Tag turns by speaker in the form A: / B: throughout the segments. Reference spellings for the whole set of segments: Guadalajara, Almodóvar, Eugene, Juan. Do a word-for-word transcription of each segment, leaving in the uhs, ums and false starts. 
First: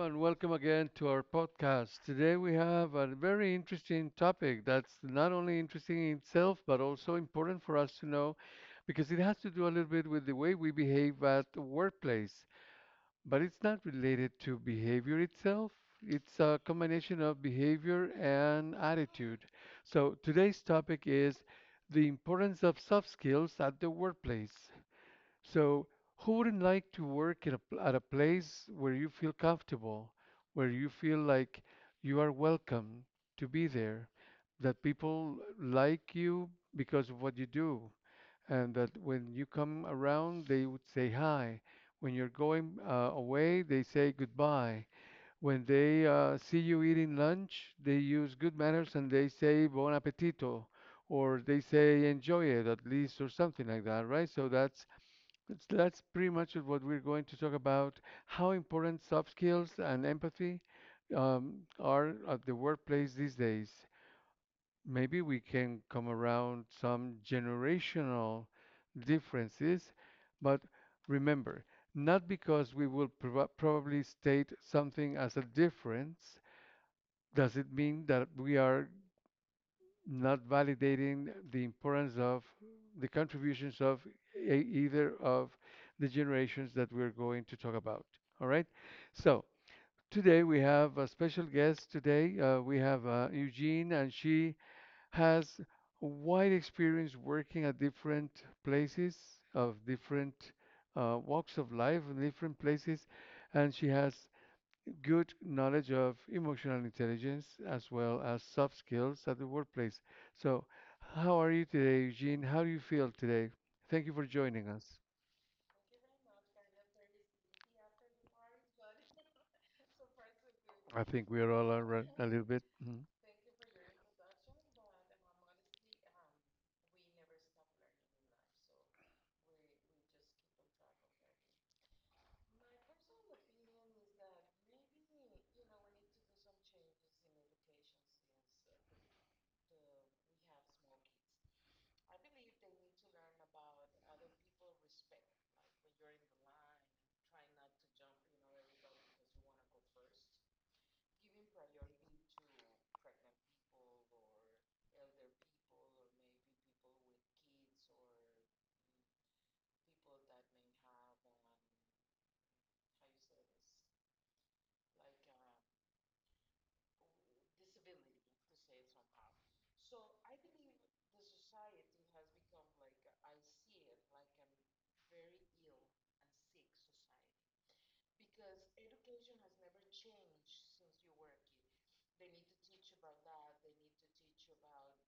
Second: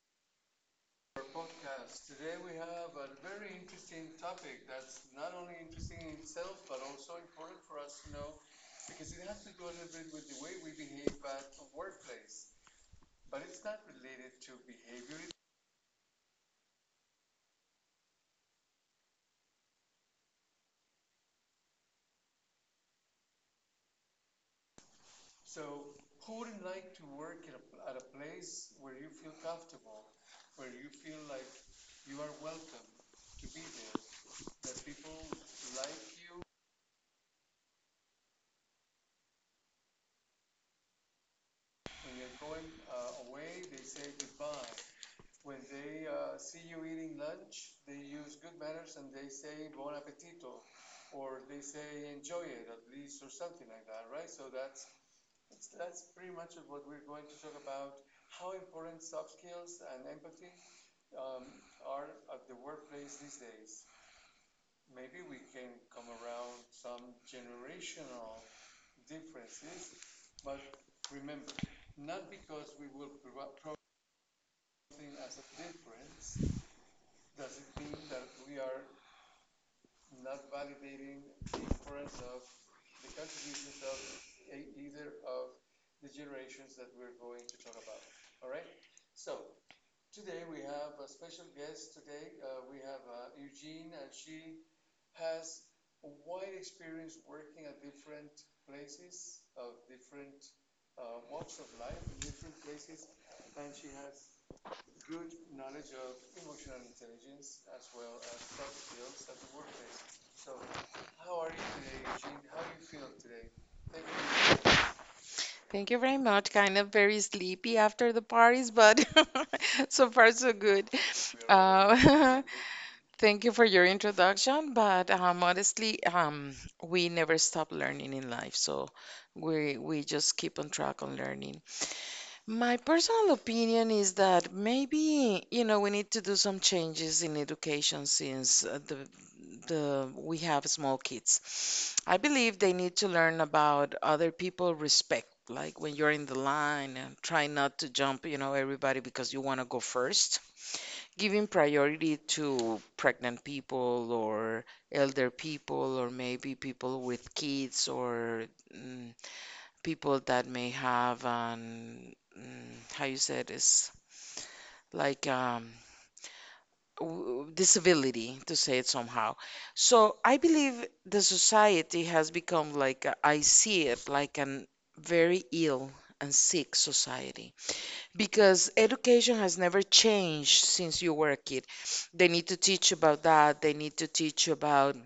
A: and welcome again to our podcast. Today we have a very interesting topic that's not only interesting in itself, but also important for us to know because it has to do a little bit with the way we behave at the workplace. But it's not related to behavior itself, it's a combination of behavior and attitude. So today's topic is the importance of soft skills at the workplace. So, who wouldn't like to work at a, pl- at a place where you feel comfortable, where you feel like you are welcome to be there, that people like you because of what you do, and that when you come around, they would say hi. When you're going uh, away, they say goodbye. When they uh, see you eating lunch, they use good manners and they say bon appetito, or they say enjoy it at least, or something like that, right? So that's that's that's pretty much what we're going to talk about, how important soft skills and empathy um, are at the workplace these days. Maybe we can come around some generational differences, but remember, not because we will prob- probably state something as a difference, does it mean that we are not validating the importance of the contributions of e- either of the generations that we're going to talk about. All right. So today we have a special guest. Today uh, we have uh, Eugene, and she has wide experience working at different places of different uh, walks of life, in different places, and she has good knowledge of emotional intelligence as well as soft skills at the workplace. So, how are you today, Eugene? How do you feel today? Thank you for joining us.
B: Thank you very much. Kind of very sleepy after the parties, but so far so good.
A: I think we are all around a
B: Uh,
A: little bit. Mhm.
B: Thank you for your introduction, but um, honestly, um, we never stop learning in life, so we we just keep on track on learning. My personal opinion is that maybe, you know, we need to do some changes in education since uh, the the we have small kids. I believe they need to learn about other people respect, like when you're in the line and try not to jump, you know, everybody because you want to go first. Giving priority to pregnant people or elder people or maybe people with kids or mm, people that may have an mm, how you said is like um w- disability to say it somehow. So I believe the society has become like a- I see it like an very ill and sick society because education has never changed since you were a kid. They need to teach about that. They need to teach about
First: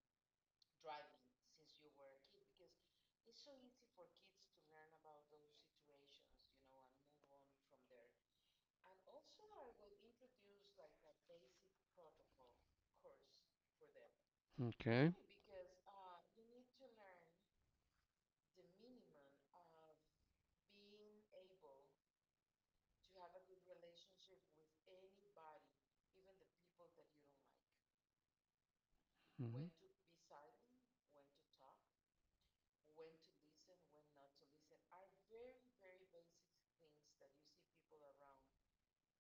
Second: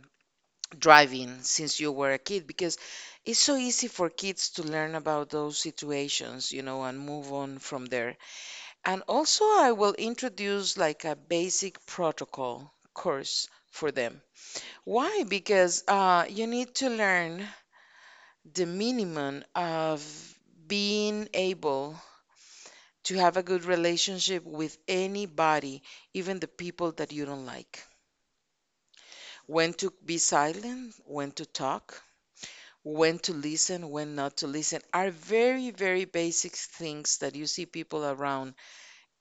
B: driving since you were a kid because it's so easy for kids to learn about those situations, you know, and move on from there. And also, I will introduce like a basic protocol course for them.
A: Okay.
B: Why? Because uh, you need to learn the minimum of being able to have a good relationship with anybody, even the people that you don't like.
A: hmm
B: When to be silent, when to talk, when to listen, when not to listen, are very, very basic things that you see people around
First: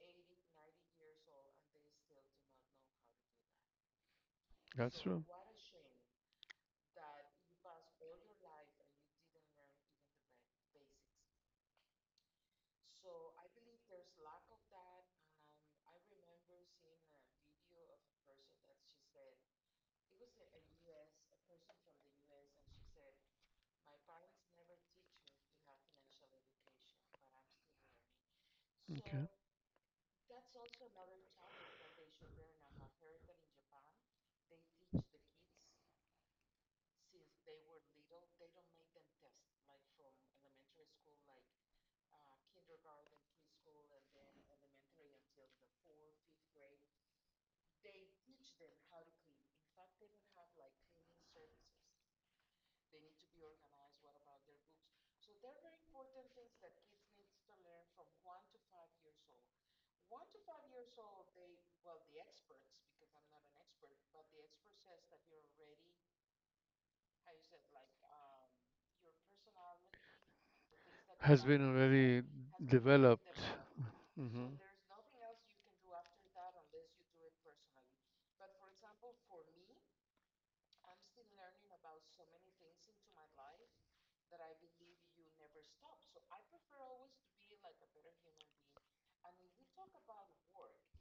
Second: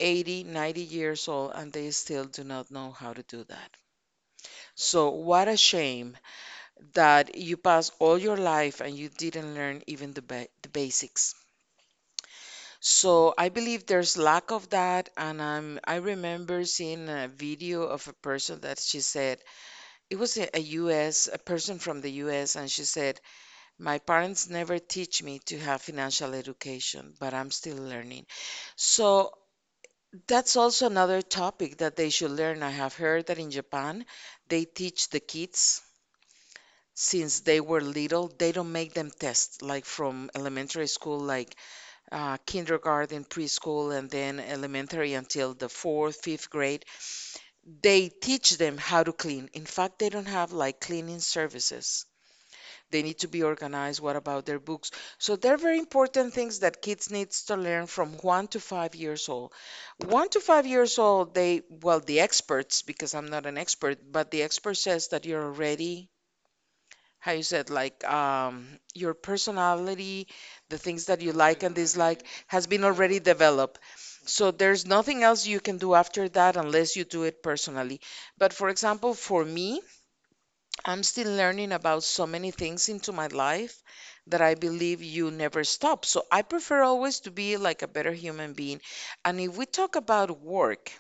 B: eighty, ninety years old and they still do not know how to do that.
A: That's
B: So,
A: true.
B: what a shame that you passed all your life and you didn't learn even the, ba- the basics. So, I believe there's lack of that. And um, I remember seeing a video of a person that she said, it was a, a U S, a person from the U S, and she said, "My parents never teach me to have financial education, but I'm still learning."
A: Okay.
B: So that's also another topic that they should learn. I have heard that in Japan, they teach the kids since they were little, they don't make them test like from elementary school, like uh, kindergarten, preschool, and then elementary until the fourth, fifth grade. They teach them how to clean. In fact, they don't have like cleaning services. They need to be organized, what about their books. So they're very important things that kids needs to learn from one to five years old. One to five years old, they, well, the experts, because I'm not an expert, but the expert says that you're already, how you said, like, um, your personality, the things that you
A: Has been
B: like and
A: already
B: dislike, has been already
A: developed.
B: developed.
A: Hmm
B: So there's nothing else you can do after that unless you do it personally. But for example, for me, I'm still learning about so many things into my life, that I believe you never stop. So I prefer always to be like a better human being. And if we talk about work,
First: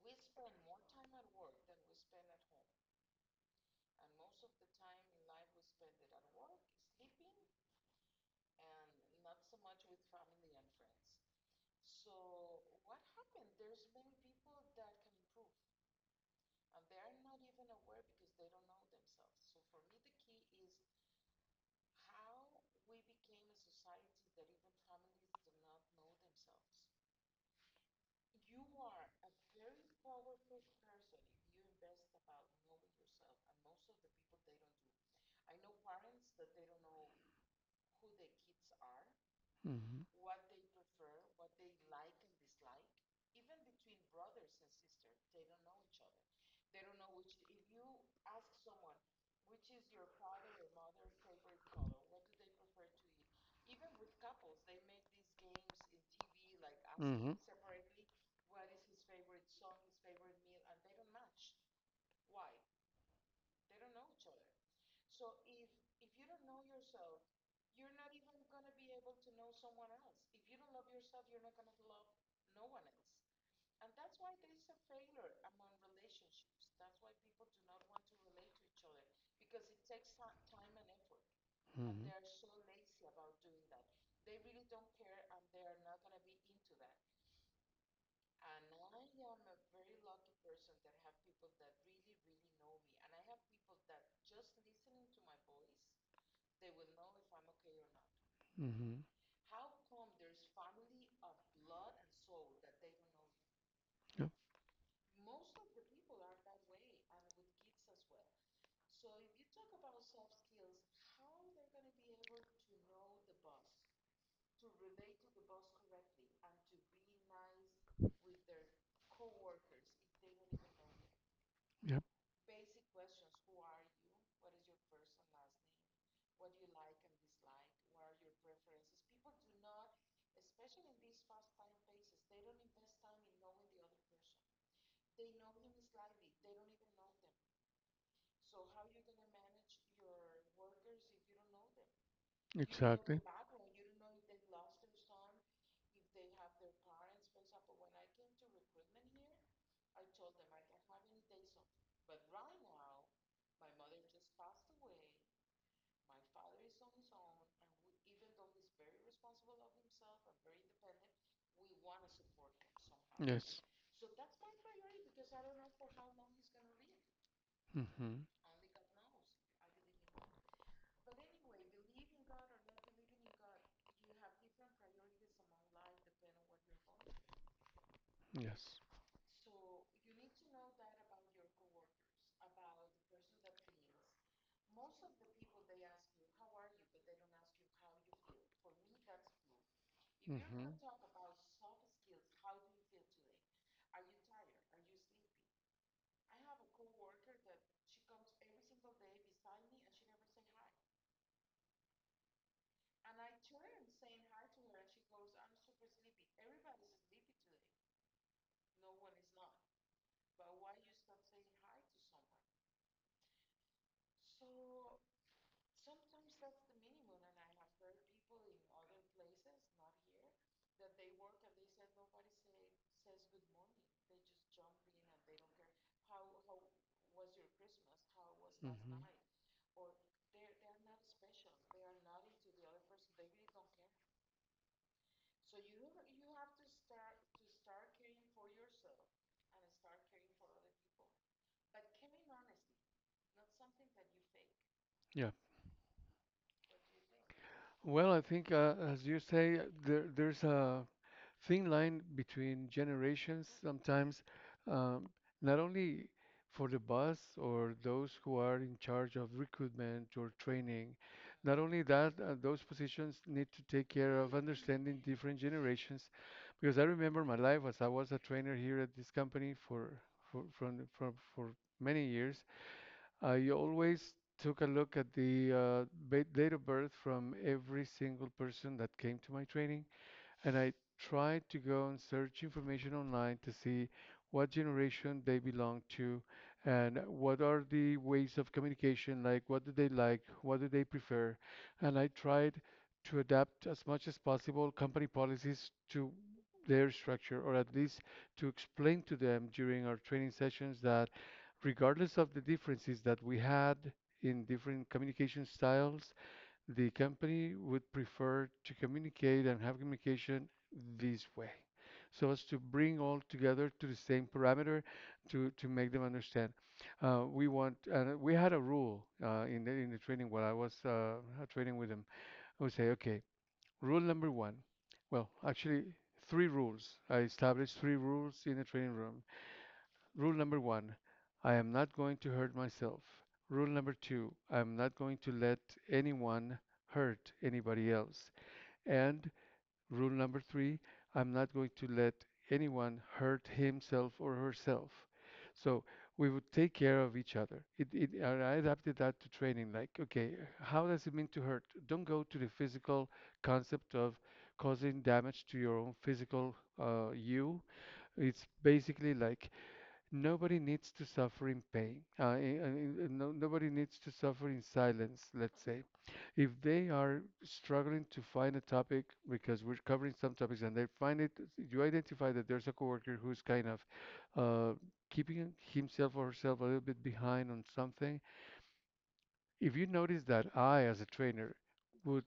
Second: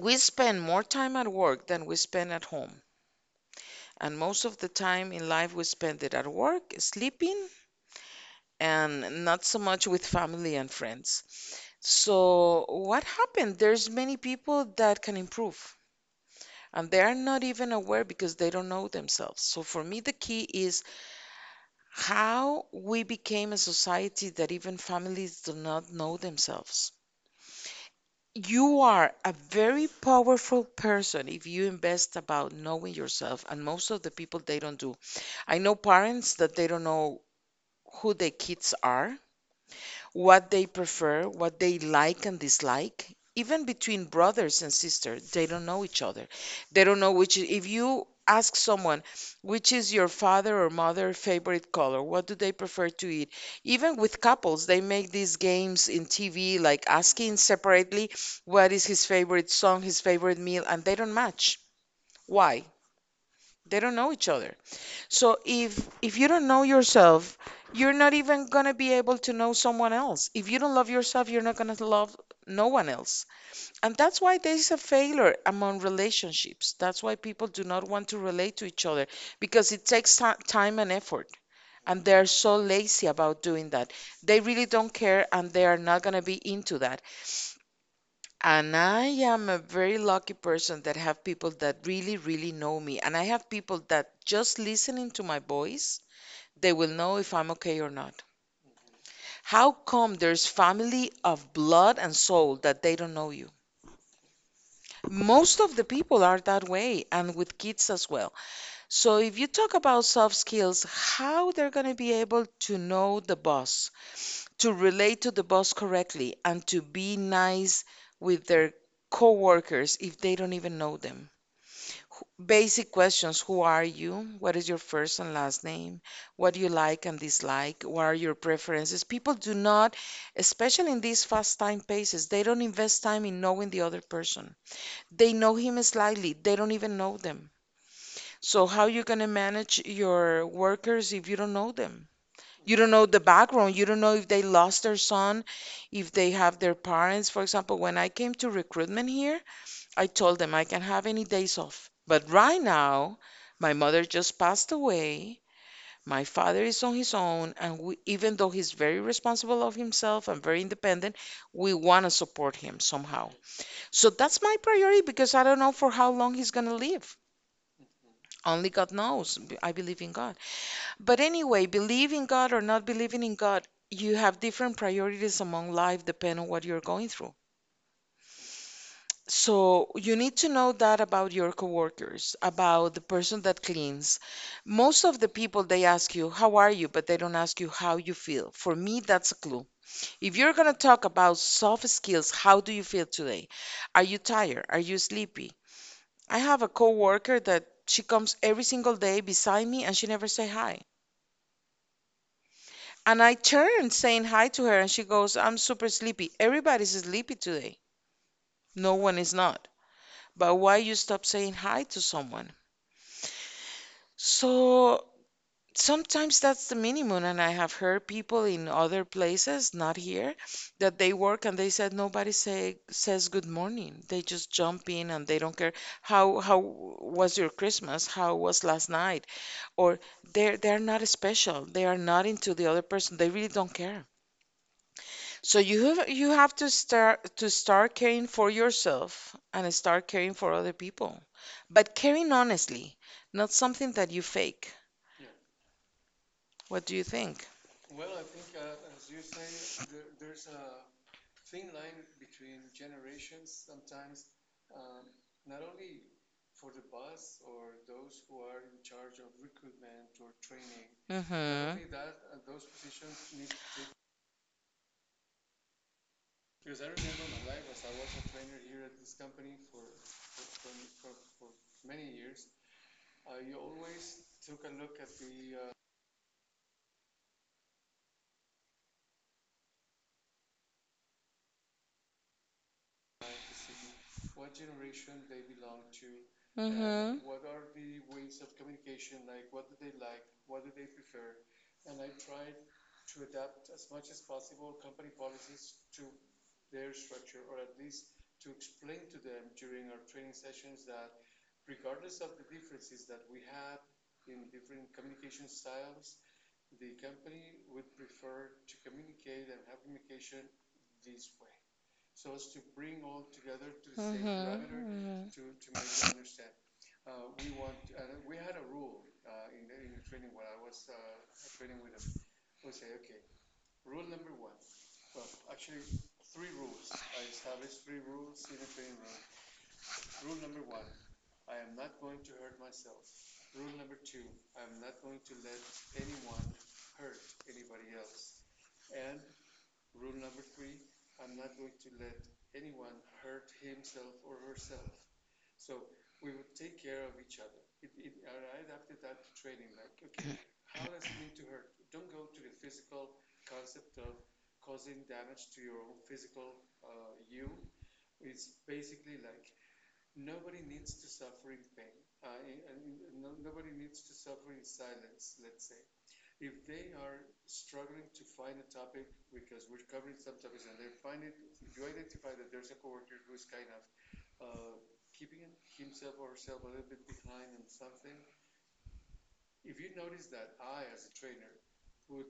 B: we spend more time at work than we spend at home. And most of the time in life, we spend it at work, sleeping, and not so much with family and friends. So what happened? There's many people that can improve, and they are not even aware because they don't know themselves. So for me, the key is how we became a society that even families do not know themselves. You are a very powerful person if you invest about knowing yourself, and most of the people they don't do. I know parents that they don't know who their kids are,
A: hmm
B: what they prefer, what they like and dislike. Even between brothers and sisters, they don't know each other. They don't know which, if you ask someone, which is your father or mother favorite color, what do they prefer to eat? Even with couples, they make these games in T V, like
A: Mm-hmm.
B: asking
A: and
B: separately what is his favorite song, his favorite meal, and they don't match. Why? They don't know each other. So if if you don't know yourself, you're not even gonna be able to know someone else. If you don't love yourself, you're not gonna love no one else. And that's why there is a failure among relationships. That's why people do not want to relate to each other because it takes ti- time and effort. And they're so lazy about doing that. They really don't care and they are not gonna be into that. And I am a very lucky person that have people that really, really know me. And I have people that just listening to my voice they will know if I'm okay or not.
A: hmm
B: How come there's family of blood and soul that they don't know you?
A: Yep.
B: Most of the people are that way and with kids as well. So if you talk about soft skills, how they're going to be able to know the boss, to relate to the boss correctly and to be nice with their coworkers if they don't even know them.
A: Yep. You don't know
B: Wh- Basic questions. Who are you? What is your first and last name? What do you like and dislike? What are your preferences? People do not, especially in these fast time paces, they don't invest time in knowing the other person. They know him slightly, they don't even know them. So, how you going to manage your workers if you don't know them? You don't know the
A: the.
B: background. You don't know if they lost their son, if they have their parents. For example, when I came to recruitment here, I told them I can have any days off. But right now, my mother just passed away. My father is on his own, and we, even though he's very responsible of himself and very independent, we want to support him somehow. So that's my priority because I don't know for how long he's going to live.
A: Mm-hmm.
B: Only God knows. I believe in God. But anyway, believe in God or not believing in God, you have different priorities among life depending on what you're going through.
A: Yes.
B: So you need to know that about your coworkers, about the person that cleans. Most of the people they ask you, "How are you?" but they don't ask you how you feel. For me, that's a clue. If you're going to talk about soft skills, how do you feel today? Are you tired? Are you sleepy? I have a coworker that she comes every single day beside me and she never say hi. And I turn saying hi to her and she goes, "I'm super sleepy." Everybody's sleepy today. No one is not. But why you stop saying hi to someone? So sometimes that's the minimum. And I have heard people in other places, not here, that they work and they said nobody say says good morning. They just jump in and they don't care how how was your Christmas? How was last night? Or they're they're not special. They are not into the other person. They really don't care. So you have you have to start to start caring for yourself and start caring for other people. But caring honestly, not something that you fake. What do you think?
A: Well, I think, uh, as you say, there, there's a thin line between generations sometimes, um, not only for the boss or those who are in charge of recruitment or training.
B: Mm-hmm.
A: Not only that, uh,
B: Mm-hmm.
A: those positions need to take care of understanding different generations, because I remember my life as I was a trainer here at this company for for from, for, for many years. I always took a look at the uh, ba- date of birth from every single person that came to my training, and I tried to go and search information online to see what generation they belong to and
B: Mm-hmm.
A: what are the ways of communication like, what do they like, what do they prefer. And I tried to adapt as much as possible company policies to their structure, or at least to explain to them during our training sessions that regardless of the differences that we had in different communication styles, the company would prefer to communicate and have communication this way so as to bring all together to the same parameter to, to make them understand. Uh, we want, and we had a rule uh, in, the, in the training while I was uh, training with them. I would say, okay, rule number one. Well, actually, three rules. I established three rules in the training room. Rule number one, I am not going to hurt myself. Rule number two, I am not going to let anyone hurt anybody else. And rule number three, I'm not going to let anyone hurt himself or herself. So we would take care of each other. It, it, I adapted that to training. Like, okay, how does it mean to hurt? Don't go to the physical concept of causing damage to your own physical uh, you. It's basically like nobody needs to suffer in pain. Uh, in- in- in- no, Nobody needs to suffer in silence, let's say. If they are struggling to find a topic because we're covering some topics and they find it, you identify that there's a coworker who's kind of uh, keeping himself or herself a little bit behind on something. If you notice that I, as a trainer, would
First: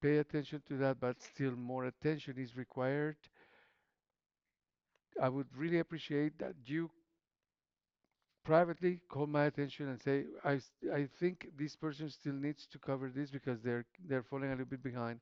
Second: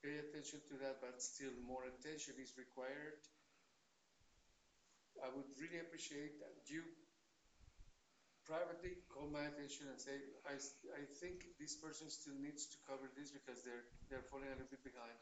A: pay attention to that, but still more attention is required, I would really appreciate that you privately call my attention and say, I, s- I think this person still needs to cover this because they're they're falling a little bit behind,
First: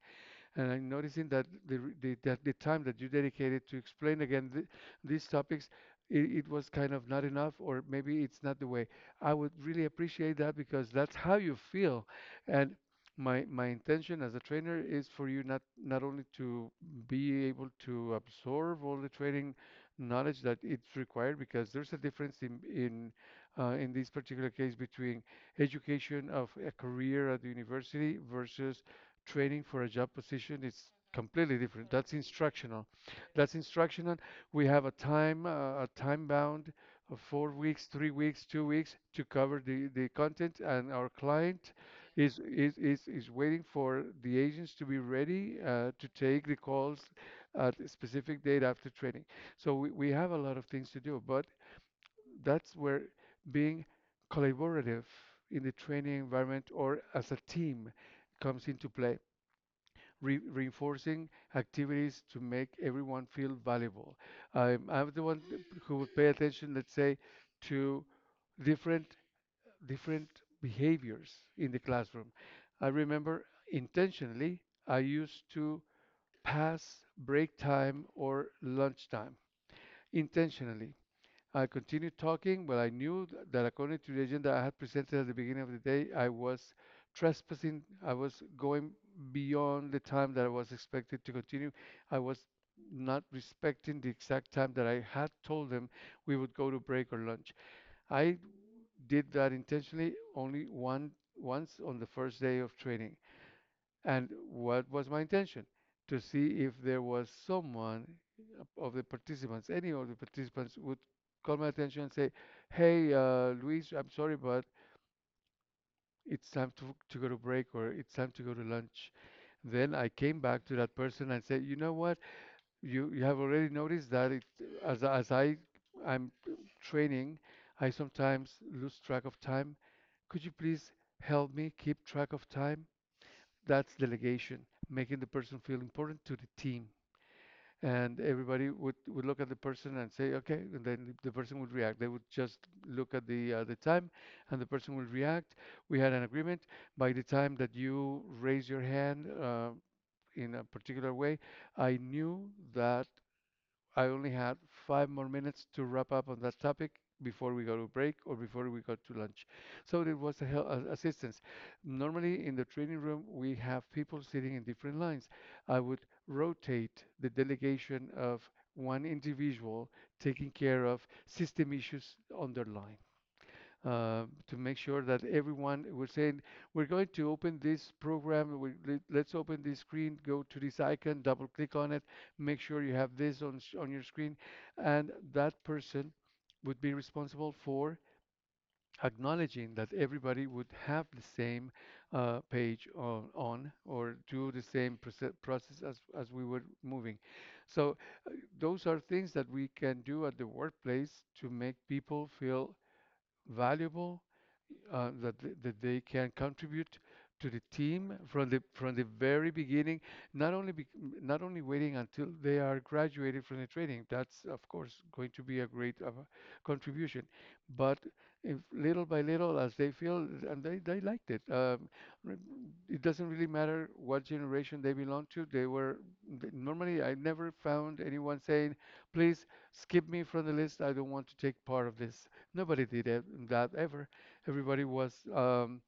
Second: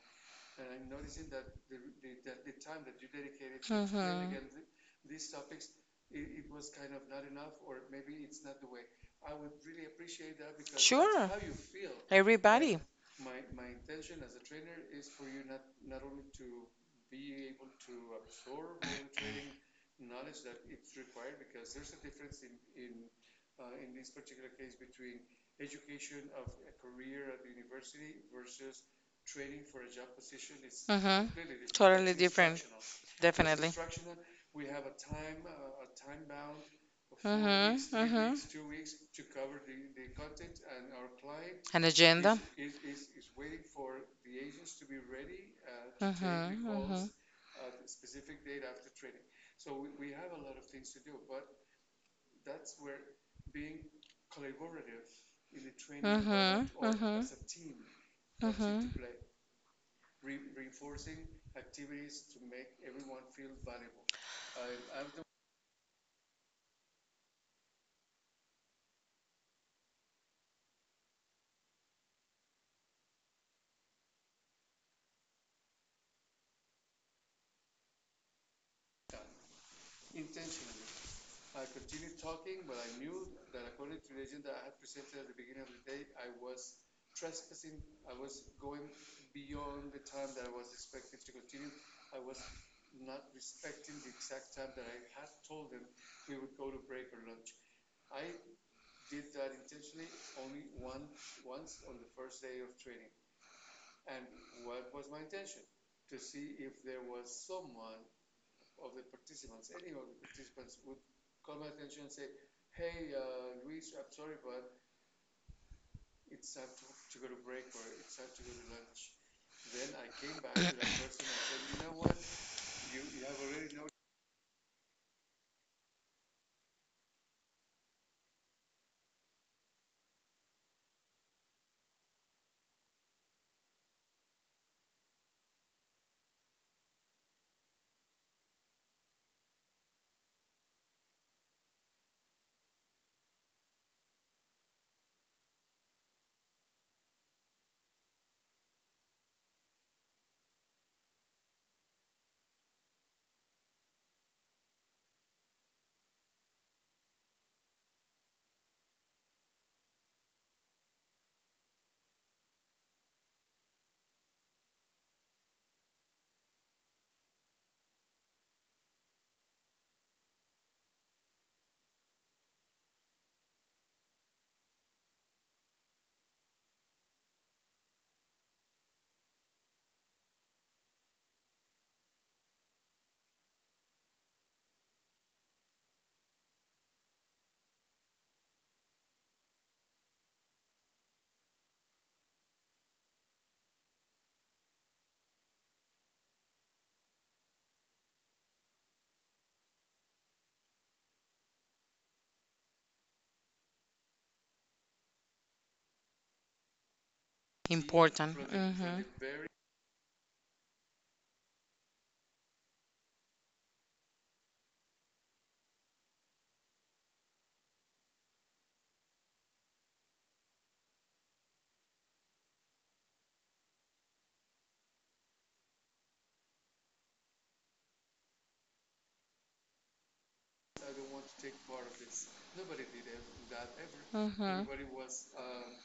A: and I'm noticing that the, the that the time that you dedicated to explain again th- these topics, it, it was kind of not enough, or maybe it's not the way. I would really appreciate that
B: Mm-hmm.
A: because that's
B: Sure.
A: how you feel, and
B: Everybody.
A: my my intention as a trainer is for you not not only to be able to absorb all the training knowledge that it's required because there's a difference in in uh, in this particular case between education of a career at the university versus training for a job position is
B: Mm-hmm.
A: completely different. That's
B: Totally different.
A: instructional. That's
B: Definitely.
A: instructional. We have a time uh, a time bound of
B: Mm
A: four weeks,
B: mm-hmm.
A: three
B: Mm mm-hmm.
A: weeks, two weeks to cover the, the content, and our client
B: An
A: is
B: agenda.
A: is, is is waiting for the agents to be ready uh, to take the
B: Mm-hmm.
A: calls
B: Mm-hmm.
A: at a specific date after training. So we, we have a lot of things to do, but that's where being collaborative in the training environment
B: Mm-hmm.
A: or as a
B: Mm-hmm.
A: team comes into
B: Mm-hmm.
A: play, re- reinforcing activities to make everyone feel valuable. I'm, I'm the one who would pay attention, let's say, to different different behaviors in the classroom. I remember intentionally I used to pass break time or lunch time intentionally. I continued talking, but I knew th- that according to the agenda I had presented at the beginning of the day, I was trespassing. I was going beyond the time that I was expected to continue. I was not respecting the exact time that I had told them we would go to break or lunch. I did that intentionally only one once on the first day of training. And what was my intention? To see if there was someone of the participants, any of the participants would call my attention and say, hey, uh, Luis, I'm sorry, but it's time to, to go to break or it's time to go to lunch. Then I came back to that person and said, you know what? You, you have already noticed that it, as, as I, I'm training, I sometimes lose track of time. Could you please help me keep track of time? That's delegation, making the person feel important to the team. And everybody would, would look at the person and say, okay, and then the person would react. They would just look at the uh, the time, and the person would react. We had an agreement. By the time that you raise your hand uh, in a particular way, I knew that I only had five more minutes to wrap up on that topic before we go to break or before we go to lunch. So it was a hel- a- assistance. Normally in the training room, we have people sitting in different lines. I would rotate the delegation of one individual taking care of system issues on their line uh, to make sure that everyone was saying, we're going to open this program. We, let- let's open this screen, go to this icon, double click on it, make sure you have this on, s- on your screen. And that person would be responsible for acknowledging that everybody would have the same uh, page on, on or do the same proce- process as, as we were moving. So those are things that we can do at the workplace to make people feel valuable, uh, that th- that they can contribute to the team
B: Important.
A: from the from
B: Mm-hmm.
A: the very beginning, not only bec not only waiting until they are graduated from the training. That's of course going to be a great uh, contribution, but if little by little as they feel and they, they liked it. Um, re- it doesn't really matter what generation they belong to. They were th- normally I never found anyone saying, "Please skip me from the list. I don't want to take part of this." Nobody did ev- that ever.
B: Mm-hmm.
A: Everybody was um,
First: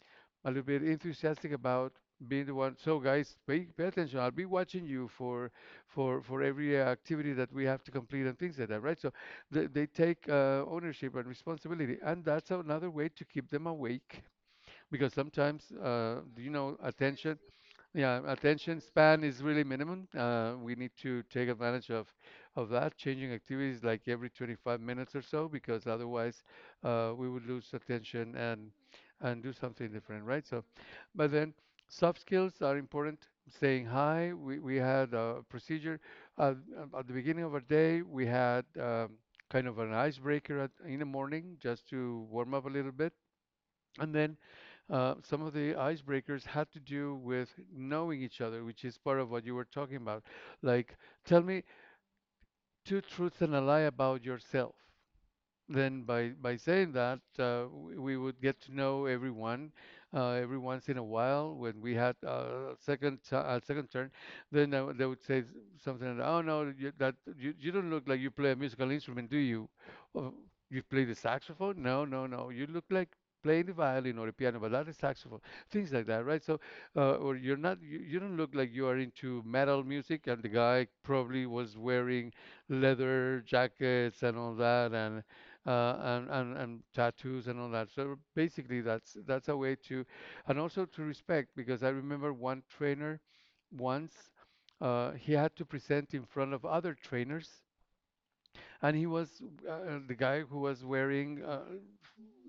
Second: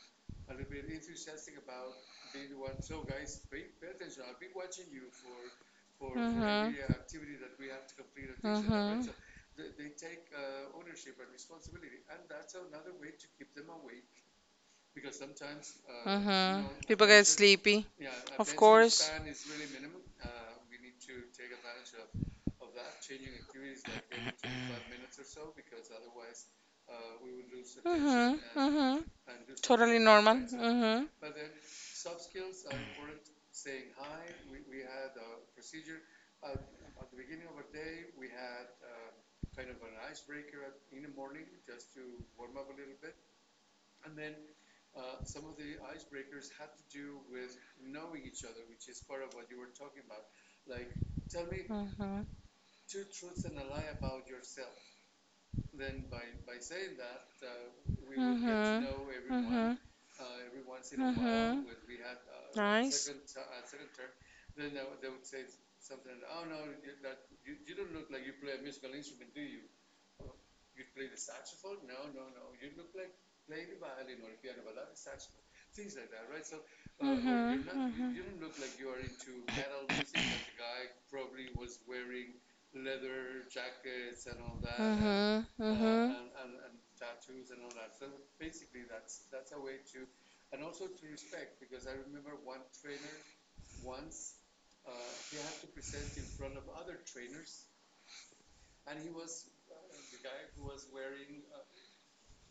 A: a little bit enthusiastic about being the one. So guys, pay, pay attention. I'll be watching you for for for
B: Mm-hmm.
A: every uh, activity that we have to complete and things like that,
B: Mm-hmm.
A: right? So they, they take uh, ownership and responsibility, and that's another way to keep them awake because sometimes uh, you
B: Mm-hmm.
A: know
B: People get
A: attention
B: sleepy.
A: yeah,
B: Of
A: attention
B: course.
A: span is really minimum. Uh, we need to take advantage of of that, changing activities like every twenty-five minutes or so, because otherwise uh, we would lose attention
B: Mm-hmm.
A: and
B: And
A: and do something different, right? So,
B: mm-hmm.
A: but then soft skills are important. Saying hi. We we had a procedure uh, at the beginning of our day. We had um, kind of an icebreaker at, in the morning just to warm up a little bit. And then uh, some of the icebreakers had to do with knowing each other, which is part of what you were talking about. Like, tell me
B: Mm-hmm.
A: two truths and a lie about yourself then by by saying that uh, we we would get to
B: Mhm.
A: know everyone.
B: Mhm.
A: Uh, every once in a while
B: Mhm.
A: when we had uh, second t- uh, second turn, then they would they would say s- something like, "Oh no, you, that you, you don't look like you play a musical instrument, do you? Oh, you play the saxophone? No, no, no, you look like playing the violin or the piano, but not the saxophone." Things like that, right? So uh, or you're
B: Mhm,
A: not, you, you
B: mhm.
A: don't
B: Not
A: look like you are into metal music, and the guy probably was wearing leather jackets and all that, and
B: mhm, uh,
A: uh,
B: mhm.
A: and, and and tattoos and all that. So basically, that's that's a way to, and also to respect, because I remember one trainer once. Uh, he had to present in front of other trainers, and he was uh, uh, the guy who was wearing uh,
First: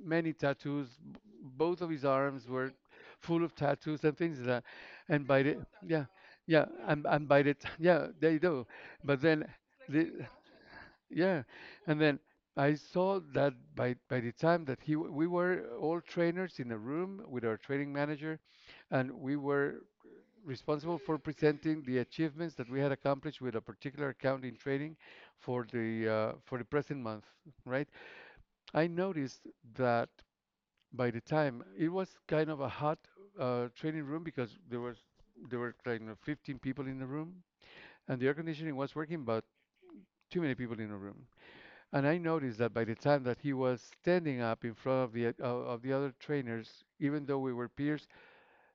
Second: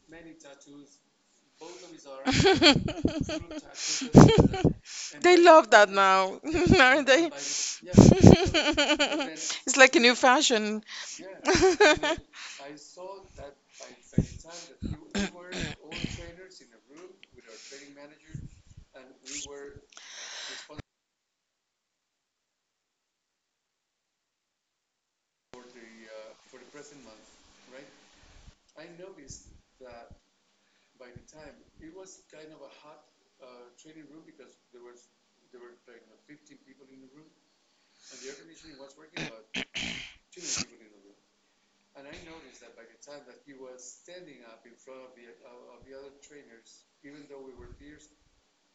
A: many tattoos. B- Both of his arms were full of tattoos and things like that. And
B: They
A: by the,
B: love that
A: yeah,
B: now,
A: yeah, and
B: aren't
A: and
B: they?
A: by the t- yeah, they do. But then
B: It's like a
A: the,
B: new fashion.
A: yeah, and then I saw that by by the time that he w- we were all trainers in a room with our training manager, and we were responsible for presenting the achievements that we had accomplished with a particular account in training for the uh, for the present month, right? I noticed that by the time, it was kind of a hot uh, training room because there was there were kind of fifteen people in the room and the air conditioning was working, but too many people in the room. And I noticed that by the time that he was standing up in front of the uh, of the other trainers, even though we were peers,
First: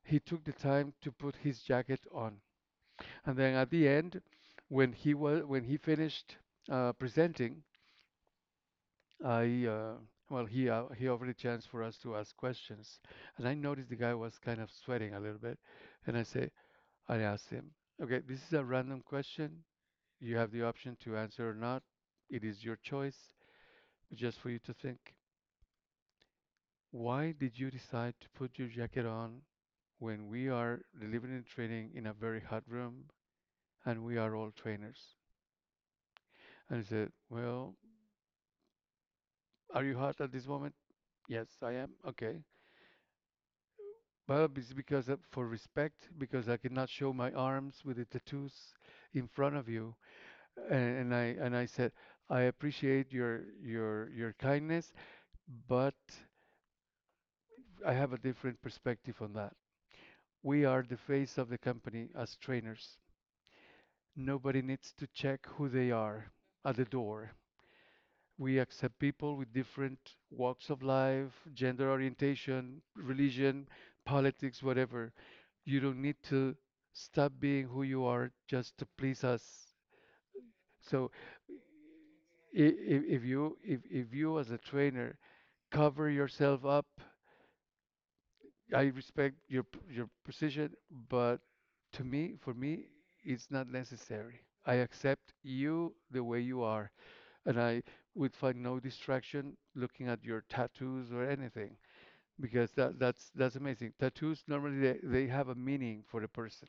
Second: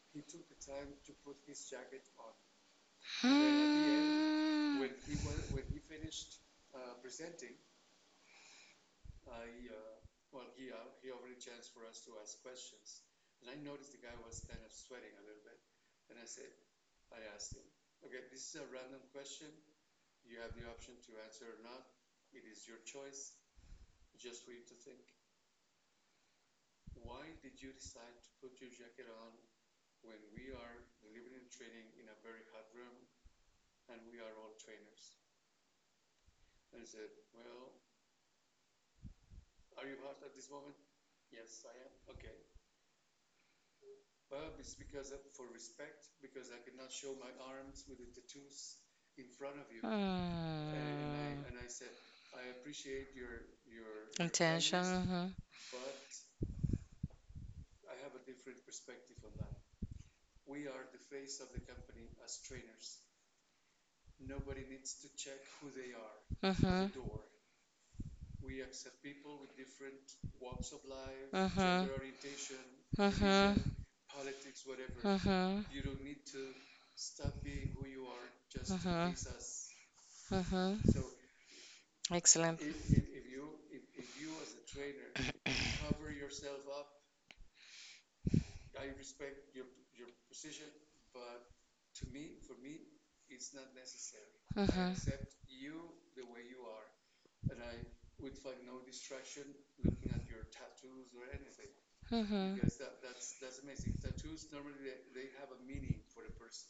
A: he took the time to put his jacket on. And then at the end,
B: Hmm.
A: when he was, when he finished uh, presenting, I uh, well, he uh, he offered a chance for us to ask questions, and I noticed the guy was kind of sweating a little bit, and I say, I asked him, "Okay, this is a random question. You have the option to answer or not. It is your choice, just for you to think. Why did you decide to put your jacket on when we are delivering and training in a very hot room and we are all trainers?" And he said, "Well, are you hot at this moment?" "Yes, I am." "Okay, well, it's because of, for respect, because I could not show my arms with the tattoos in front of you." And, and I
B: Hmm.
A: and I said, "I appreciate your your your kindness,
B: Intention.
A: but I have a different perspective on that. We are the face of the company as trainers. Nobody needs to check who they are at the
B: Mhm,
A: door. We accept people with different walks of life,
B: mhm,
A: gender
B: mhm,
A: orientation, religion, politics, whatever.
B: mhm,
A: You don't need to stop being who you are just to
B: mhm, mhm.
A: please us.
B: Mm-hmm.
A: So,
B: Excellent.
A: if, if you if, if you as a trainer cover yourself up, I respect your p- your position, but to me, for me, it's not necessary.
B: Mm-hmm.
A: I
B: Mm-hmm.
A: accept you the way you are. And I would find no distraction looking at your tattoos or anything,
B: Mm-hmm.
A: because that that's that's amazing. Tattoos normally, they, they have a meaning for the person.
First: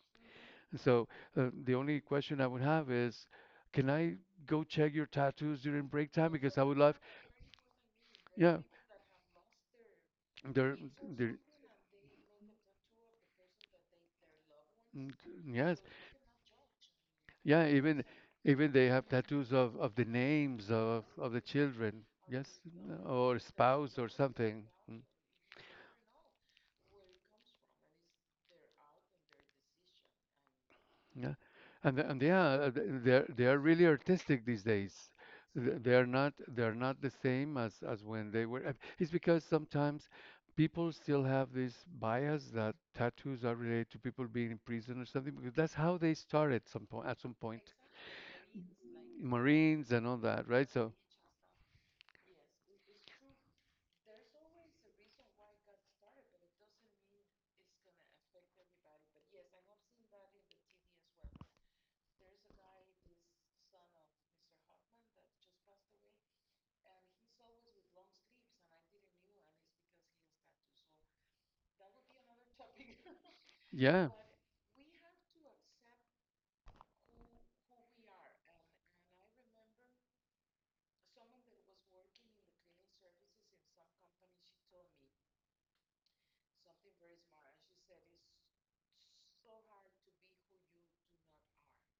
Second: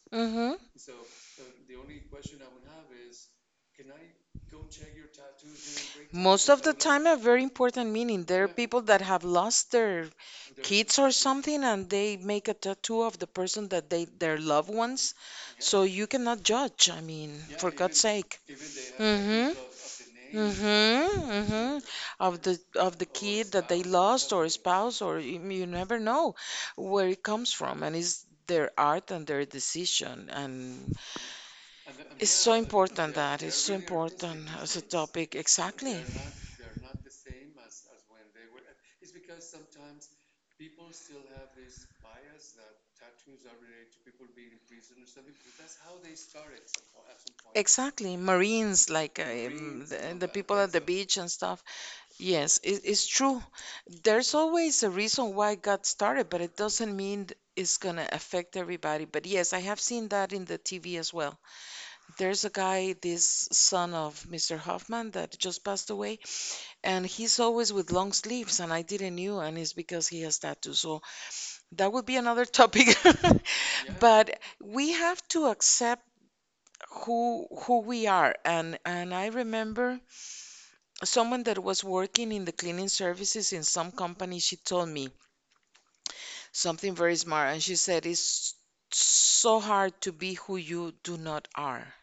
A: So uh, the only question I would have is, can I go check your tattoos during break time?
B: Most of
A: Because I
B: the
A: would love,"
B: time, a very important meaning. There are
A: yeah,
B: people that have lost their
A: they're
B: kids or
A: they're
B: something, and they make a tattoo of the person that they their loved ones.
A: mm,
B: So
A: yes.
B: you cannot judge. I mean,
A: Yeah,
B: for God's
A: even,
B: sake.
A: even they have
B: Mm-hmm.
A: tattoos of, of the names of,
B: Mm-hmm,
A: of the
B: mm-hmm.
A: children,
B: Of the
A: yes,
B: of the
A: or
B: kid that they
A: spouse or
B: lost or
A: something.
B: spouse
A: Mm.
B: or you, you never know where it comes from and it's their art and their decision and
A: Yeah, and the- and
B: it's so
A: yeah,
B: important
A: they're
B: that
A: they
B: it's
A: are
B: so
A: really artistic
B: important
A: these
B: as a
A: days.
B: topic
A: Th- They
B: exactly.
A: are not, they are not the same as as when they were. It's because sometimes people still have this bias that tattoos are related to people being in prison or something, because that's how they started some point at some point.
B: Exactly, Marines like uh, um,
A: Marines and
B: the,
A: all
B: the
A: that,
B: people
A: right?
B: at the
A: So
B: beach and stuff. Yes, it, it's true. There's always a reason why it got started, but it doesn't mean th- it's gonna affect everybody. But yes, I have seen that in the T V as well. There's a guy, this son of Mister Hoffman, that just passed away, and he's always with long sleeves, and I didn't knew, and it's because he has tattoos. So that would be another topic.
A: yeah.
B: But we have to accept who who we are, and and I remember someone that was working in the cleaning services in some company, she told me something very smart, and she said, "It's so hard to be who you do not are."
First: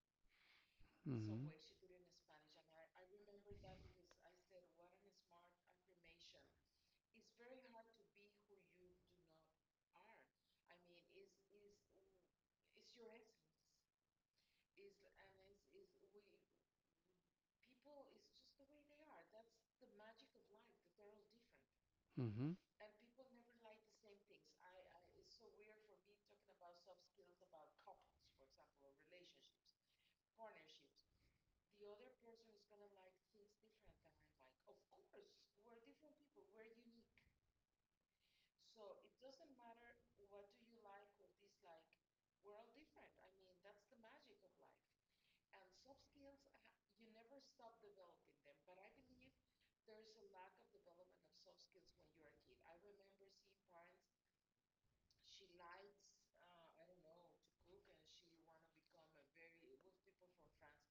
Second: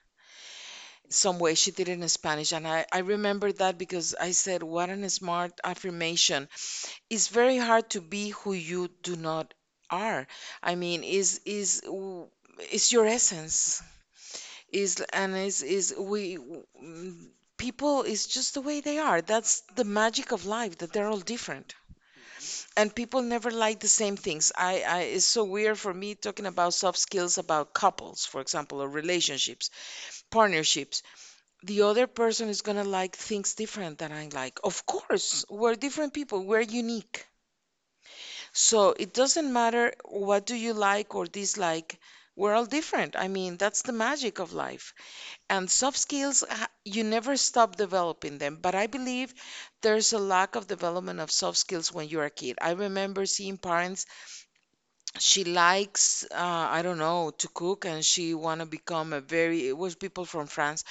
B: Some
A: Mhm.
B: way she did it in Spanish, and I, I remember that because I said, What an smart affirmation. It's very hard to be who you do not are. I mean, is is w- is your essence is and is is we mm, people is just the way they are. That's the magic of life that they're all different.
A: Affirmation.
B: And people never like the same things. i i it's so weird for me talking about soft skills, about couples for example, or relationships, partnerships. The other person is going to like things different than I like. Of course, we're different people, we're unique. So it doesn't matter what do you like or dislike. We're all different. I mean, that's the magic of life. And soft skills, ha- you never stop developing them, but I believe there's a lack of development of soft skills when you're a kid. I remember seeing parents, she likes, uh, I don't know, to cook, and she want to become a very, it was people from france,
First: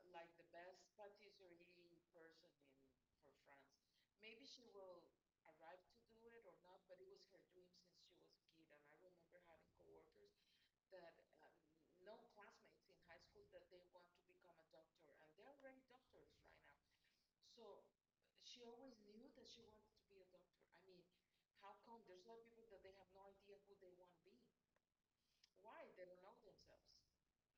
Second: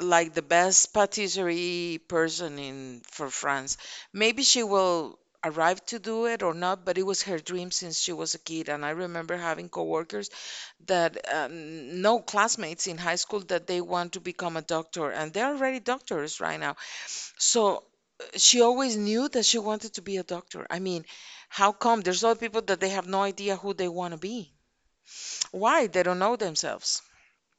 B: like the best patisserie person in for france. Maybe she will arrive to do it or not, but it was her dream since she was a kid. And I remember having coworkers that, um, no, classmates in high school that they want to become a doctor, and they're already doctors right now. So, uh, she always knew that she wanted to be a doctor. I mean, how come there's other people that they have no idea who they want to be? Why? They don't know themselves.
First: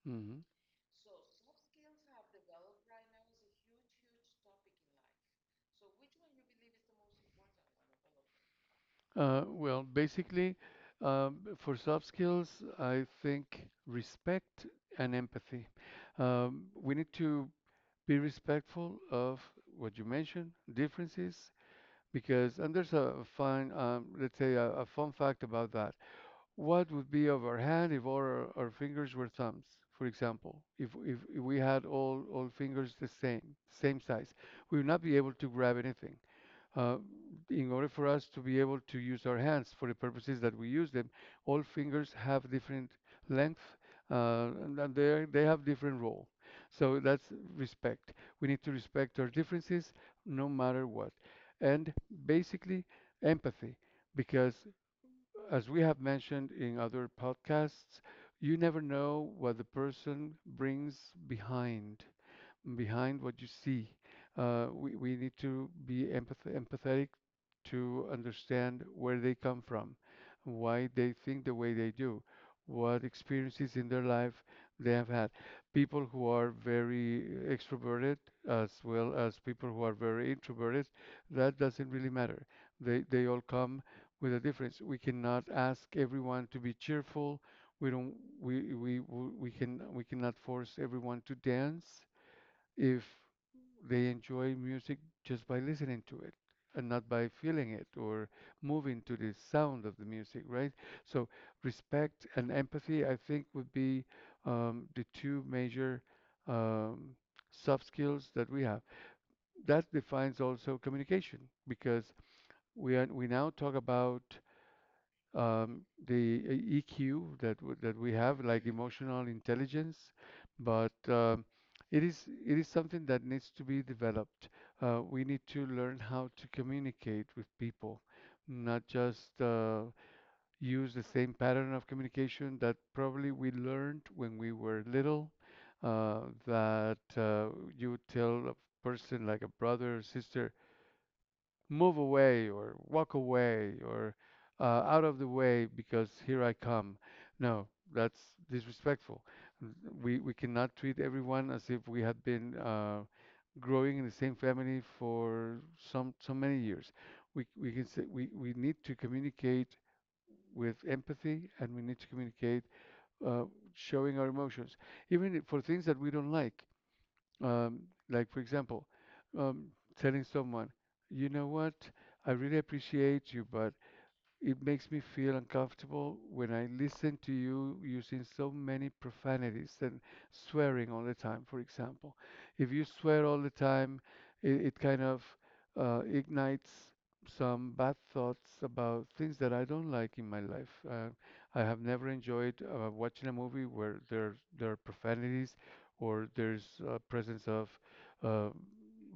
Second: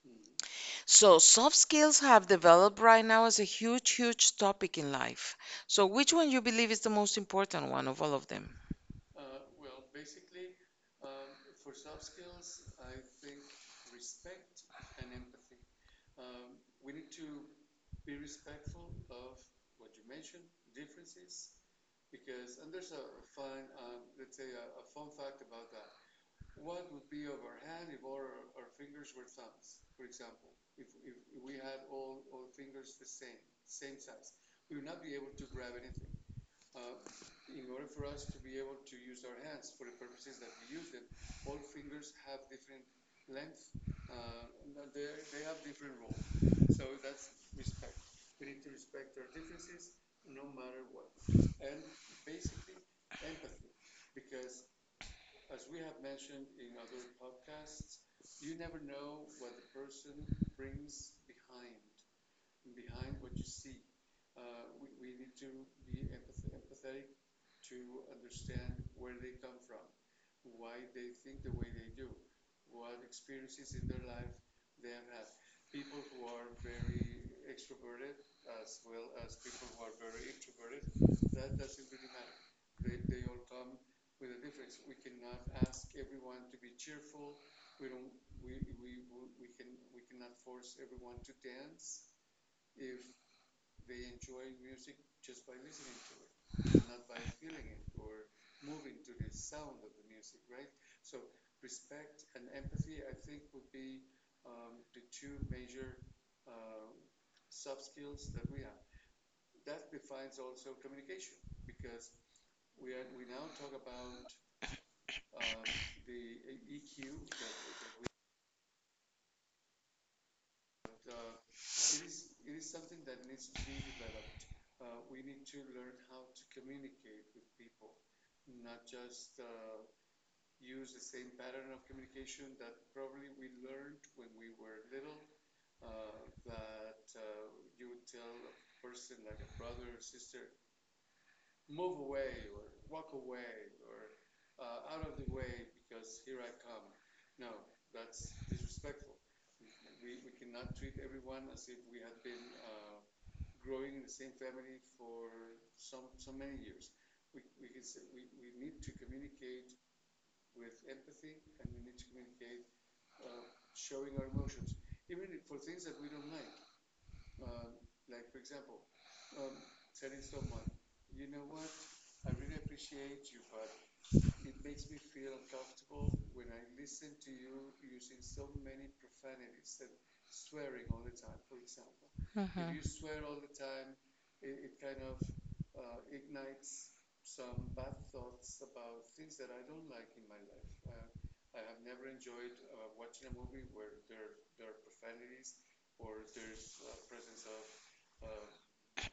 A: Mhm. Mhm.
B: So, soft skills have developed right now as a huge, huge topic in life. So, which one you believe is the most important one of all of them?
A: Uh, well, basically, um, for soft skills, I think respect and empathy. Um, we need to be respectful of what you mentioned, differences, because, and there's a fun, um, let's say, a, a fun fact about that. What would be of our hand if all our, our fingers were thumbs, for example? If, if, if we had all, all fingers the same, same size, we would not be able to grab anything. Uh, in order for us to be able to use our hands for the purposes that we use them, all fingers have different length, uh, and, and they they have different role. So that's respect. We need to respect our differences no matter what. And basically, empathy, because as we have mentioned in other podcasts, you never know what the person brings behind, behind what you see. Uh, we, we need to be empath- empathetic to understand where they come from, why they think the way they do, what experiences in their life they have had. People who are very extroverted, as well as people who are very introverted, that doesn't really matter. They, they all come with a difference. We cannot ask everyone to be cheerful. We don't, we, we, we we can, we cannot force everyone to dance if they enjoy music just by listening to it and not by feeling it or moving to the sound of the music, right? So respect and empathy, I think, would be um, the two major um, soft skills that we have. That defines also communication, because we are, we now talk about um, the uh, E Q that w- that we have, like emotional intelligence, but um, it is it is something that needs to be developed. Uh, we need to learn how to communicate with people, not just uh, use the same pattern of communication that probably we learned when we were little. Uh, that uh, you would tell a person like a brother or sister, move away or walk away or uh, out of the way because here I come. No, that's disrespectful. We we cannot treat everyone as if we have been uh, growing in the same family for some so many years. We we can say we, we need to communicate with empathy, and we need to communicate uh, showing our emotions even if- for things that we don't like, um, like, for example, um, telling someone, "You know what, I really appreciate you, but it makes me feel uncomfortable when I listen to you using so many profanities and swearing all the time, for example. If
B: Mhm.
A: you swear all the time, it, it kind of uh, ignites some bad thoughts about things that I don't like in my life. Uh, I have never enjoyed uh, watching a movie where there, there are profanities or there's uh, presence of uh,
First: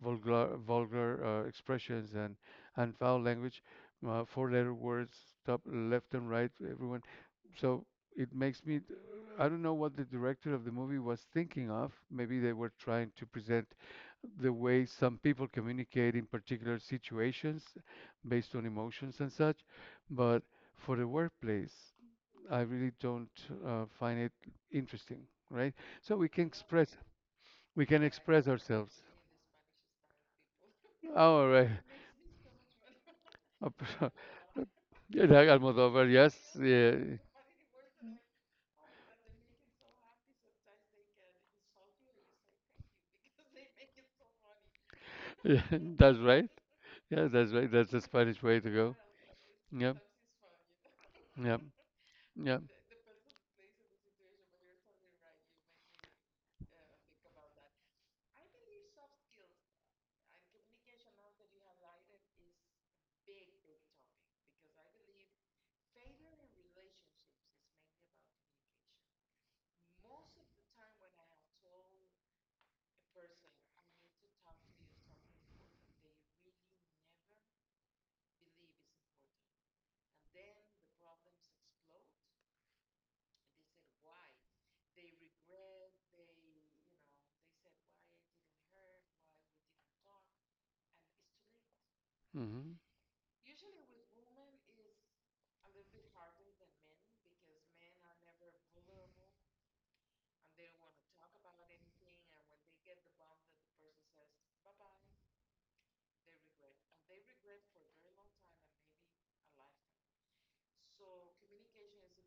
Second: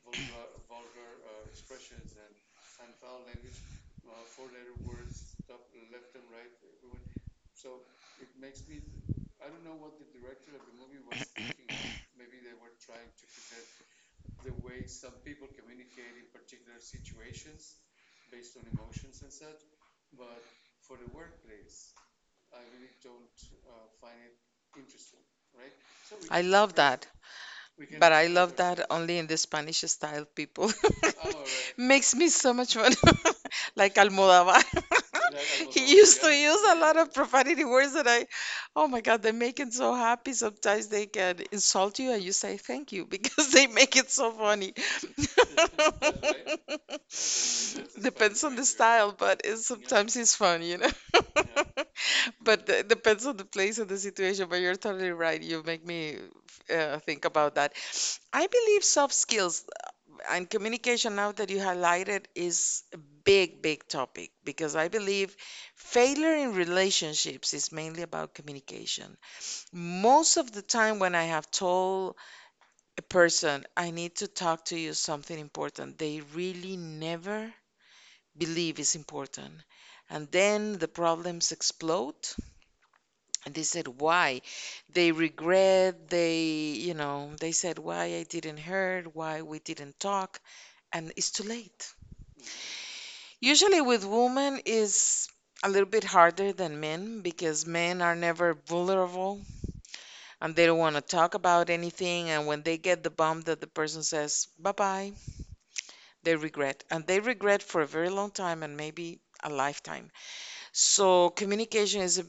A: vulgar, vulgar uh, expressions and, and foul language, uh, four letter words, top left and right, everyone. So it makes me, I don't know what the director of the movie was thinking of. Maybe they were trying to present the way some people communicate in particular situations based on emotions and such. But for the workplace, I really don't uh, find it interesting, right? So we
B: I
A: can
B: love
A: express,
B: that.
A: we can
B: But I
A: express
B: love that
A: ourselves."
B: only in the Spanish style people.
A: Oh, all right.
B: Makes me so much fun. Like Almodovar.
A: Yeah,
B: He
A: Almodóvar,
B: used to
A: yes,
B: use a lot of
A: yeah.
B: profanity words that I, oh my God, they make it so happy. Sometimes they can insult you and you say thank you because they make it so funny.
A: Yeah, that's right. Yeah, that's right. That's the
B: Depends
A: Spanish
B: on
A: way
B: the
A: to go.
B: style, but it's,
A: Yep.
B: sometimes it's fun, you know?
A: Yep. Yep.
B: But it depends on the place and the situation. But you're totally right. You make me uh, think about that. I believe soft skills uh, and communication, now that you highlighted, is a big, big topic because I believe failure in relationships is mainly about communication. Most of the time, when I have told a person, I need to talk to you something important, they really never believe is important. And then the problems explode and they said why they regret, they, you know, they said why I didn't heard, why we didn't talk, and it's too late.
A: Mm-hmm.
B: Usually with women is a little bit harder than men, because men are never vulnerable and they don't want to talk about anything. And when they get the bump that the person says bye-bye, they regret, and they regret for a very long time, and maybe a lifetime. So, communication is a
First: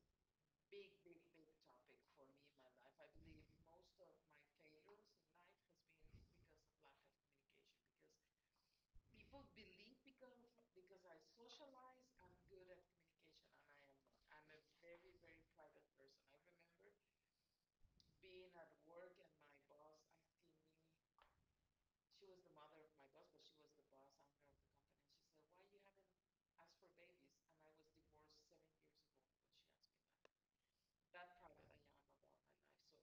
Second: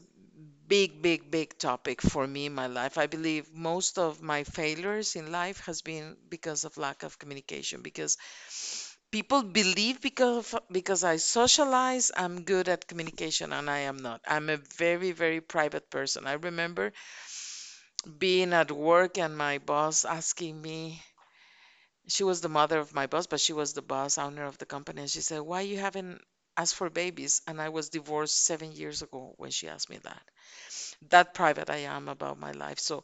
B: big, big, big topic for me in my life. I believe most of my failures in life has been because of lack of communication, because people believe, because of, because I socialize, I'm good at communication, and I am not. I'm a very, very private person. I remember being at work and my boss asking me, she was the mother of my boss, but she was the boss owner of the company, and she said, "Why you haven't asked for babies?" And I was divorced seven years ago when she asked me that. That private I am about my life. So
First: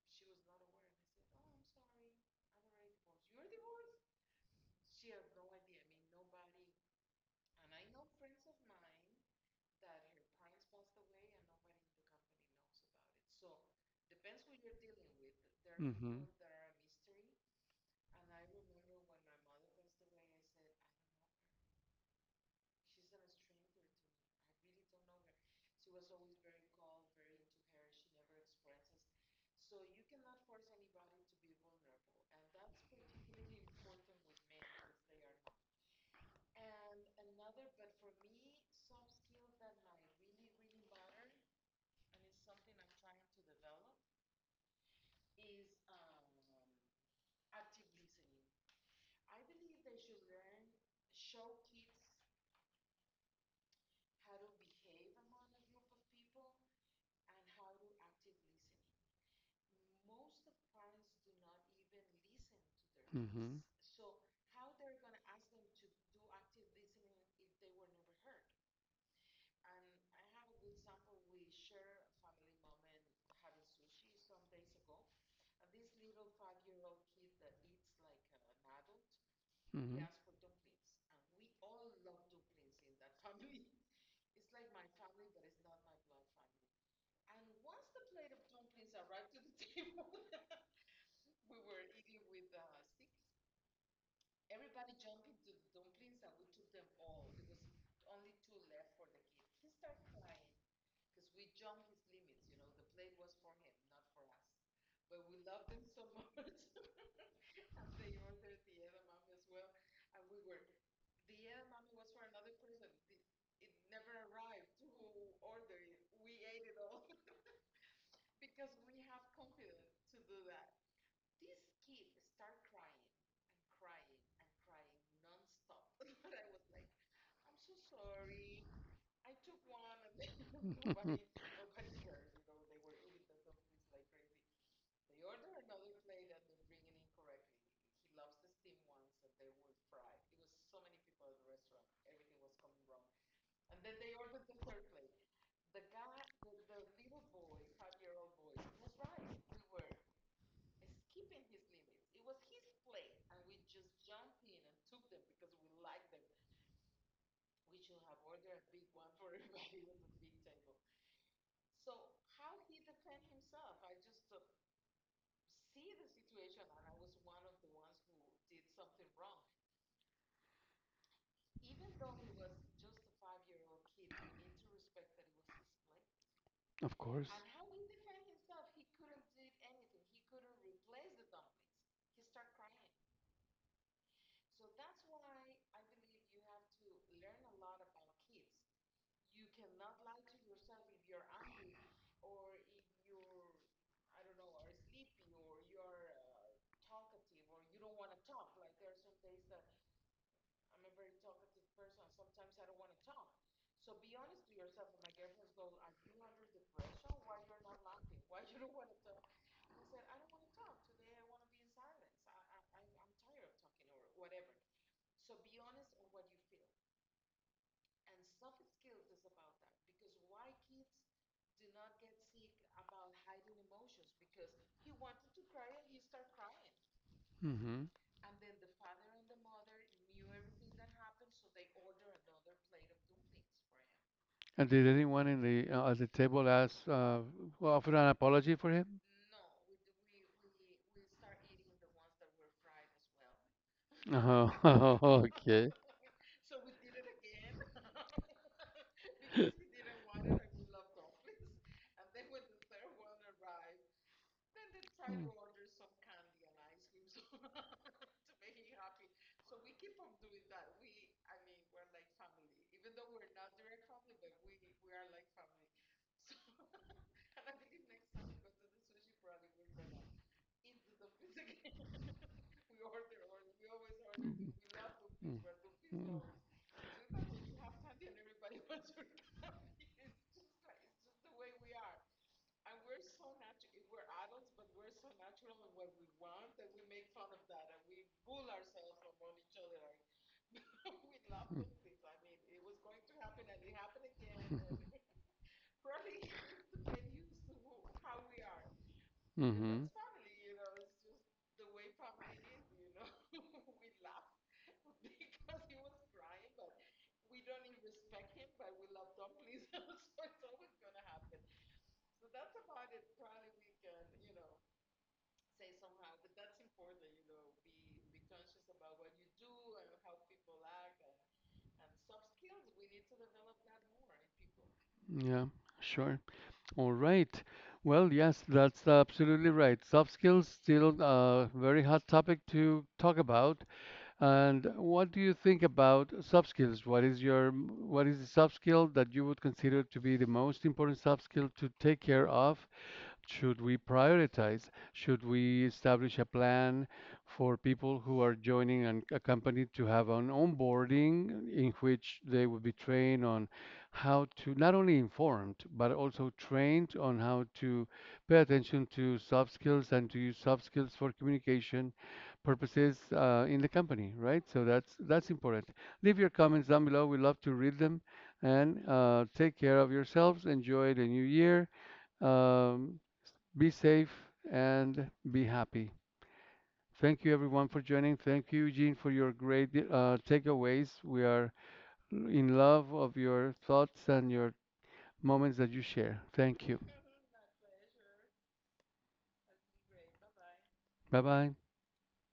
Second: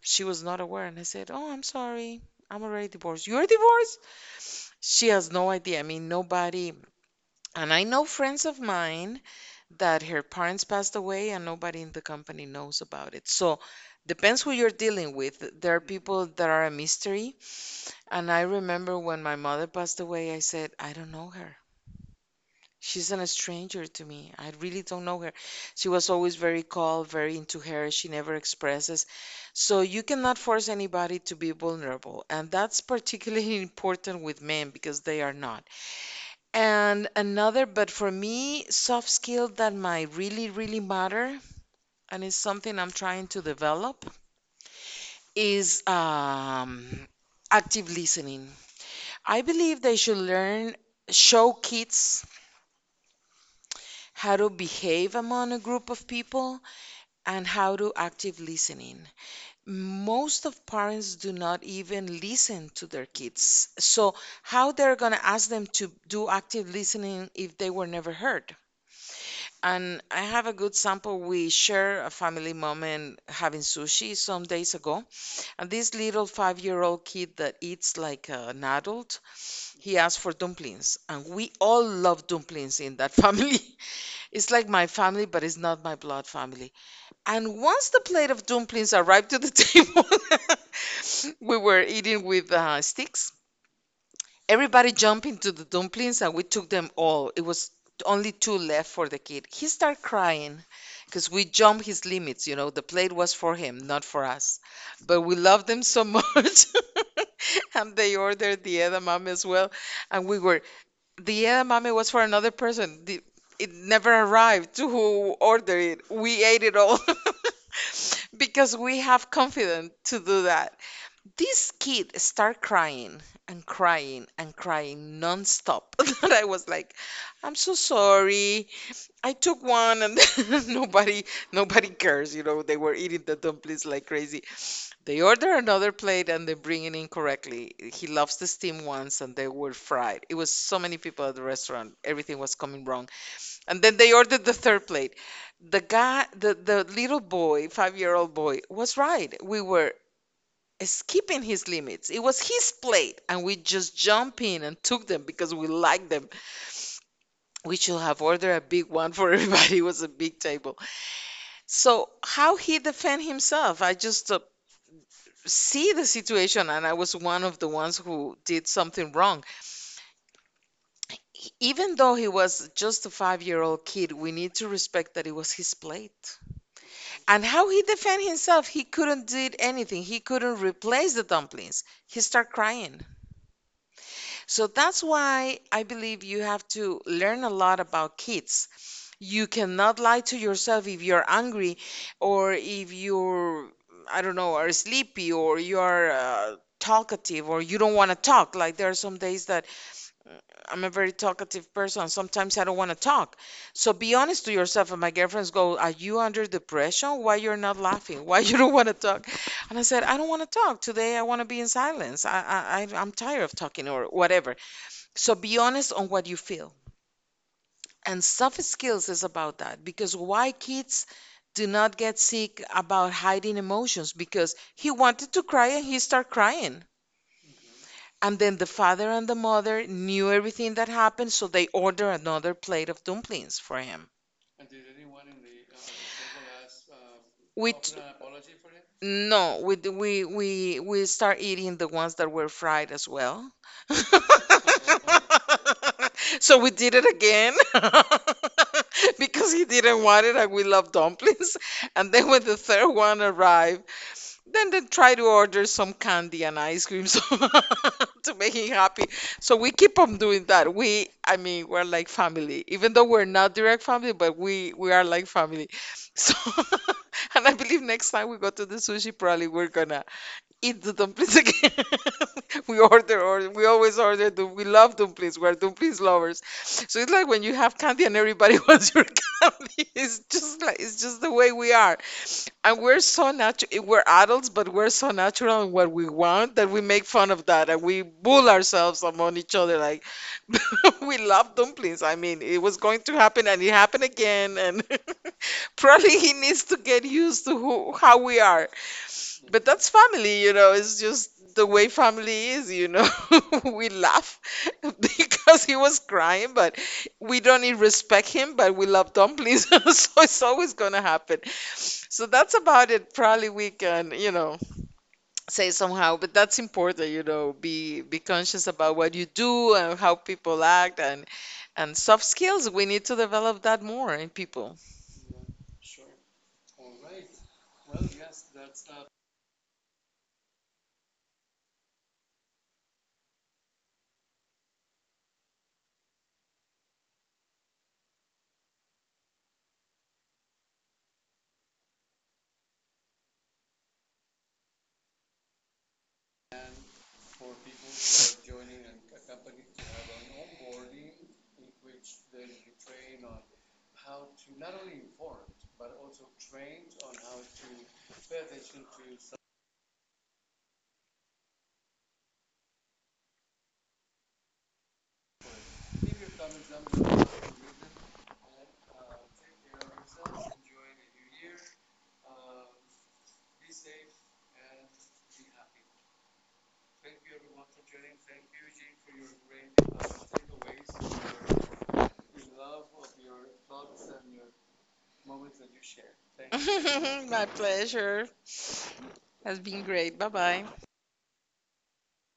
B: she was not aware. And I said, Oh, I'm sorry. I'm already divorced. You're divorced? She has no idea. I mean, nobody. And I know friends of mine that her parents passed away and nobody in the company knows about it. So depends who you're dealing with. There are people
A: Mm-hmm.
B: that are a mystery. And I remember when my mother passed away, I said, I don't know her. She's an stranger to me. I really don't know her. She was always very calm, very into her. She never expresses. So you cannot force anybody to be vulnerable. And that's particularly important with men because they are not. And another, but for me, soft skill that might really, really matter, and it's something I'm trying to develop, is um, active listening. I believe they should learn, show kids how to behave among a group of people and how to active listening. Most of parents do not even listen to their kids. So how they're going to ask them to do active listening if they were never heard? And I have a good sample. We share a family moment having sushi some days ago. And this little five-year-old kid that eats like an adult, he asked for dumplings. And we all love dumplings in that family. It's like my family, but it's not my blood family. And once the plate of dumplings arrived to the table, we were eating with uh, sticks. Everybody jumped into the dumplings and we took them all. It was only two left for the kid. He started crying because we jumped his limits. You know, the plate was for him, not for us. But we loved them so much. And they ordered the edamame as well. And we were, the edamame was for another person. The, it never arrived to who ordered it. We ate it all because we have confidence to do that. This kid started crying and crying and crying nonstop. And I was like, I'm so sorry. I took one and
A: Mm-hmm. Mm-hmm.
B: nobody nobody cares, you know, they were eating the dumplings like crazy. They order another plate and they bring it in correctly. He loves the steam ones and they were fried. It was so many people at the restaurant. Everything was coming wrong. And then they ordered the third plate. The guy, the, the little boy, five-year-old boy, was right. We were skipping his limits. It was his plate and we just jumped in and took them because we liked them. We should have ordered a big one for everybody. It was a big table. So how he defend himself? I just uh, see the situation, and I was one of the ones who did something wrong. E- even though he was just a five-year-old kid, we need to respect that it was his plate.
A: Of course.
B: And how he defend himself, he couldn't did anything, he couldn't replace the dumplings, he start crying. So that's why I believe you have to learn a lot about kids. You cannot lie to yourself if you're angry, or if you're, I don't know, are sleepy, or you are uh, talkative, or you don't want to talk. Like, there are some days that I'm a very talkative person. Sometimes I don't want to talk. So be honest to yourself. And my girlfriends go, "Are you under depression? Why you're not laughing? Why you don't want to talk?" And I said, "I don't want to talk today. I want to be in silence. I, I, I- I'm tired of talking or whatever." So be honest on what you feel. And soft skills is about that, because why kids do not get sick about hiding emotions, because he wanted to cry and he start crying.
A: Hmm.
B: And then the father and the mother knew everything that happened, so they order another plate of dumplings for him.
A: And did anyone in the uh, at the table ask, uh, offer
B: With
A: an apology for him?
B: no, we d- we we we start eating the ones that were fried as well.
A: Oh, okay.
B: So we did it again because he didn't want it, and we love dumplings. And then when the third one arrived, then they try to
A: Mm.
B: order some candy and ice cream so to make him happy. So we keep on doing that. We, I mean, we're like family, even though we're not direct family, but we we are like family. So, and I believe next time we go to the sushi, probably we're gonna eat the dumplings again. We order, or we always order. dum- We love
A: Mm,
B: dumplings. We're dumplings
A: mm,
B: lovers. So it's like when you have candy and everybody wants your candy. It's just like, it's just the way we are. And we're so natural. We're adults, but we're so natural in what we want that we make fun of that and we bull ourselves among each other. Like, we love dumplings. I mean, it was going to happen, and it happened again. And probably he needs to get used to who, how we are. But
A: mhm.
B: that's family, you know, it's just the way family is, you know. We laugh because he was crying, but we don't even respect him, but we love dumplings. So it's always gonna happen. So that's about it. Probably we can, you know, say somehow, but that's important, you know, be be conscious about what you do and how people act, and and soft skills. We need to develop that more in people.
A: Yeah, sure. All right. Well, yes, that's absolutely right. Soft skills still a very hot topic to talk about. And what do you think about soft skills? What is your what is the soft skill that you would consider to be the most important soft skill to take care of, should we prioritize? Should we establish a plan for people who are joining an, a company to have an onboarding in which they would be trained on how to not only informed but also trained on how to pay attention to soft skills and to use soft skills for communication purposes uh, in the company, right? So that's that's important. Leave your comments down below. We love to read them. And uh, take care of yourselves. Enjoy the new year. Um, be safe and be happy. Thank you, everyone, for joining. Thank you, Eugene, for your great uh, takeaways. We are in love of your thoughts and your moments that you share. Thank you.
B: My pleasure. Has been great. Bye bye.
A: Bye bye.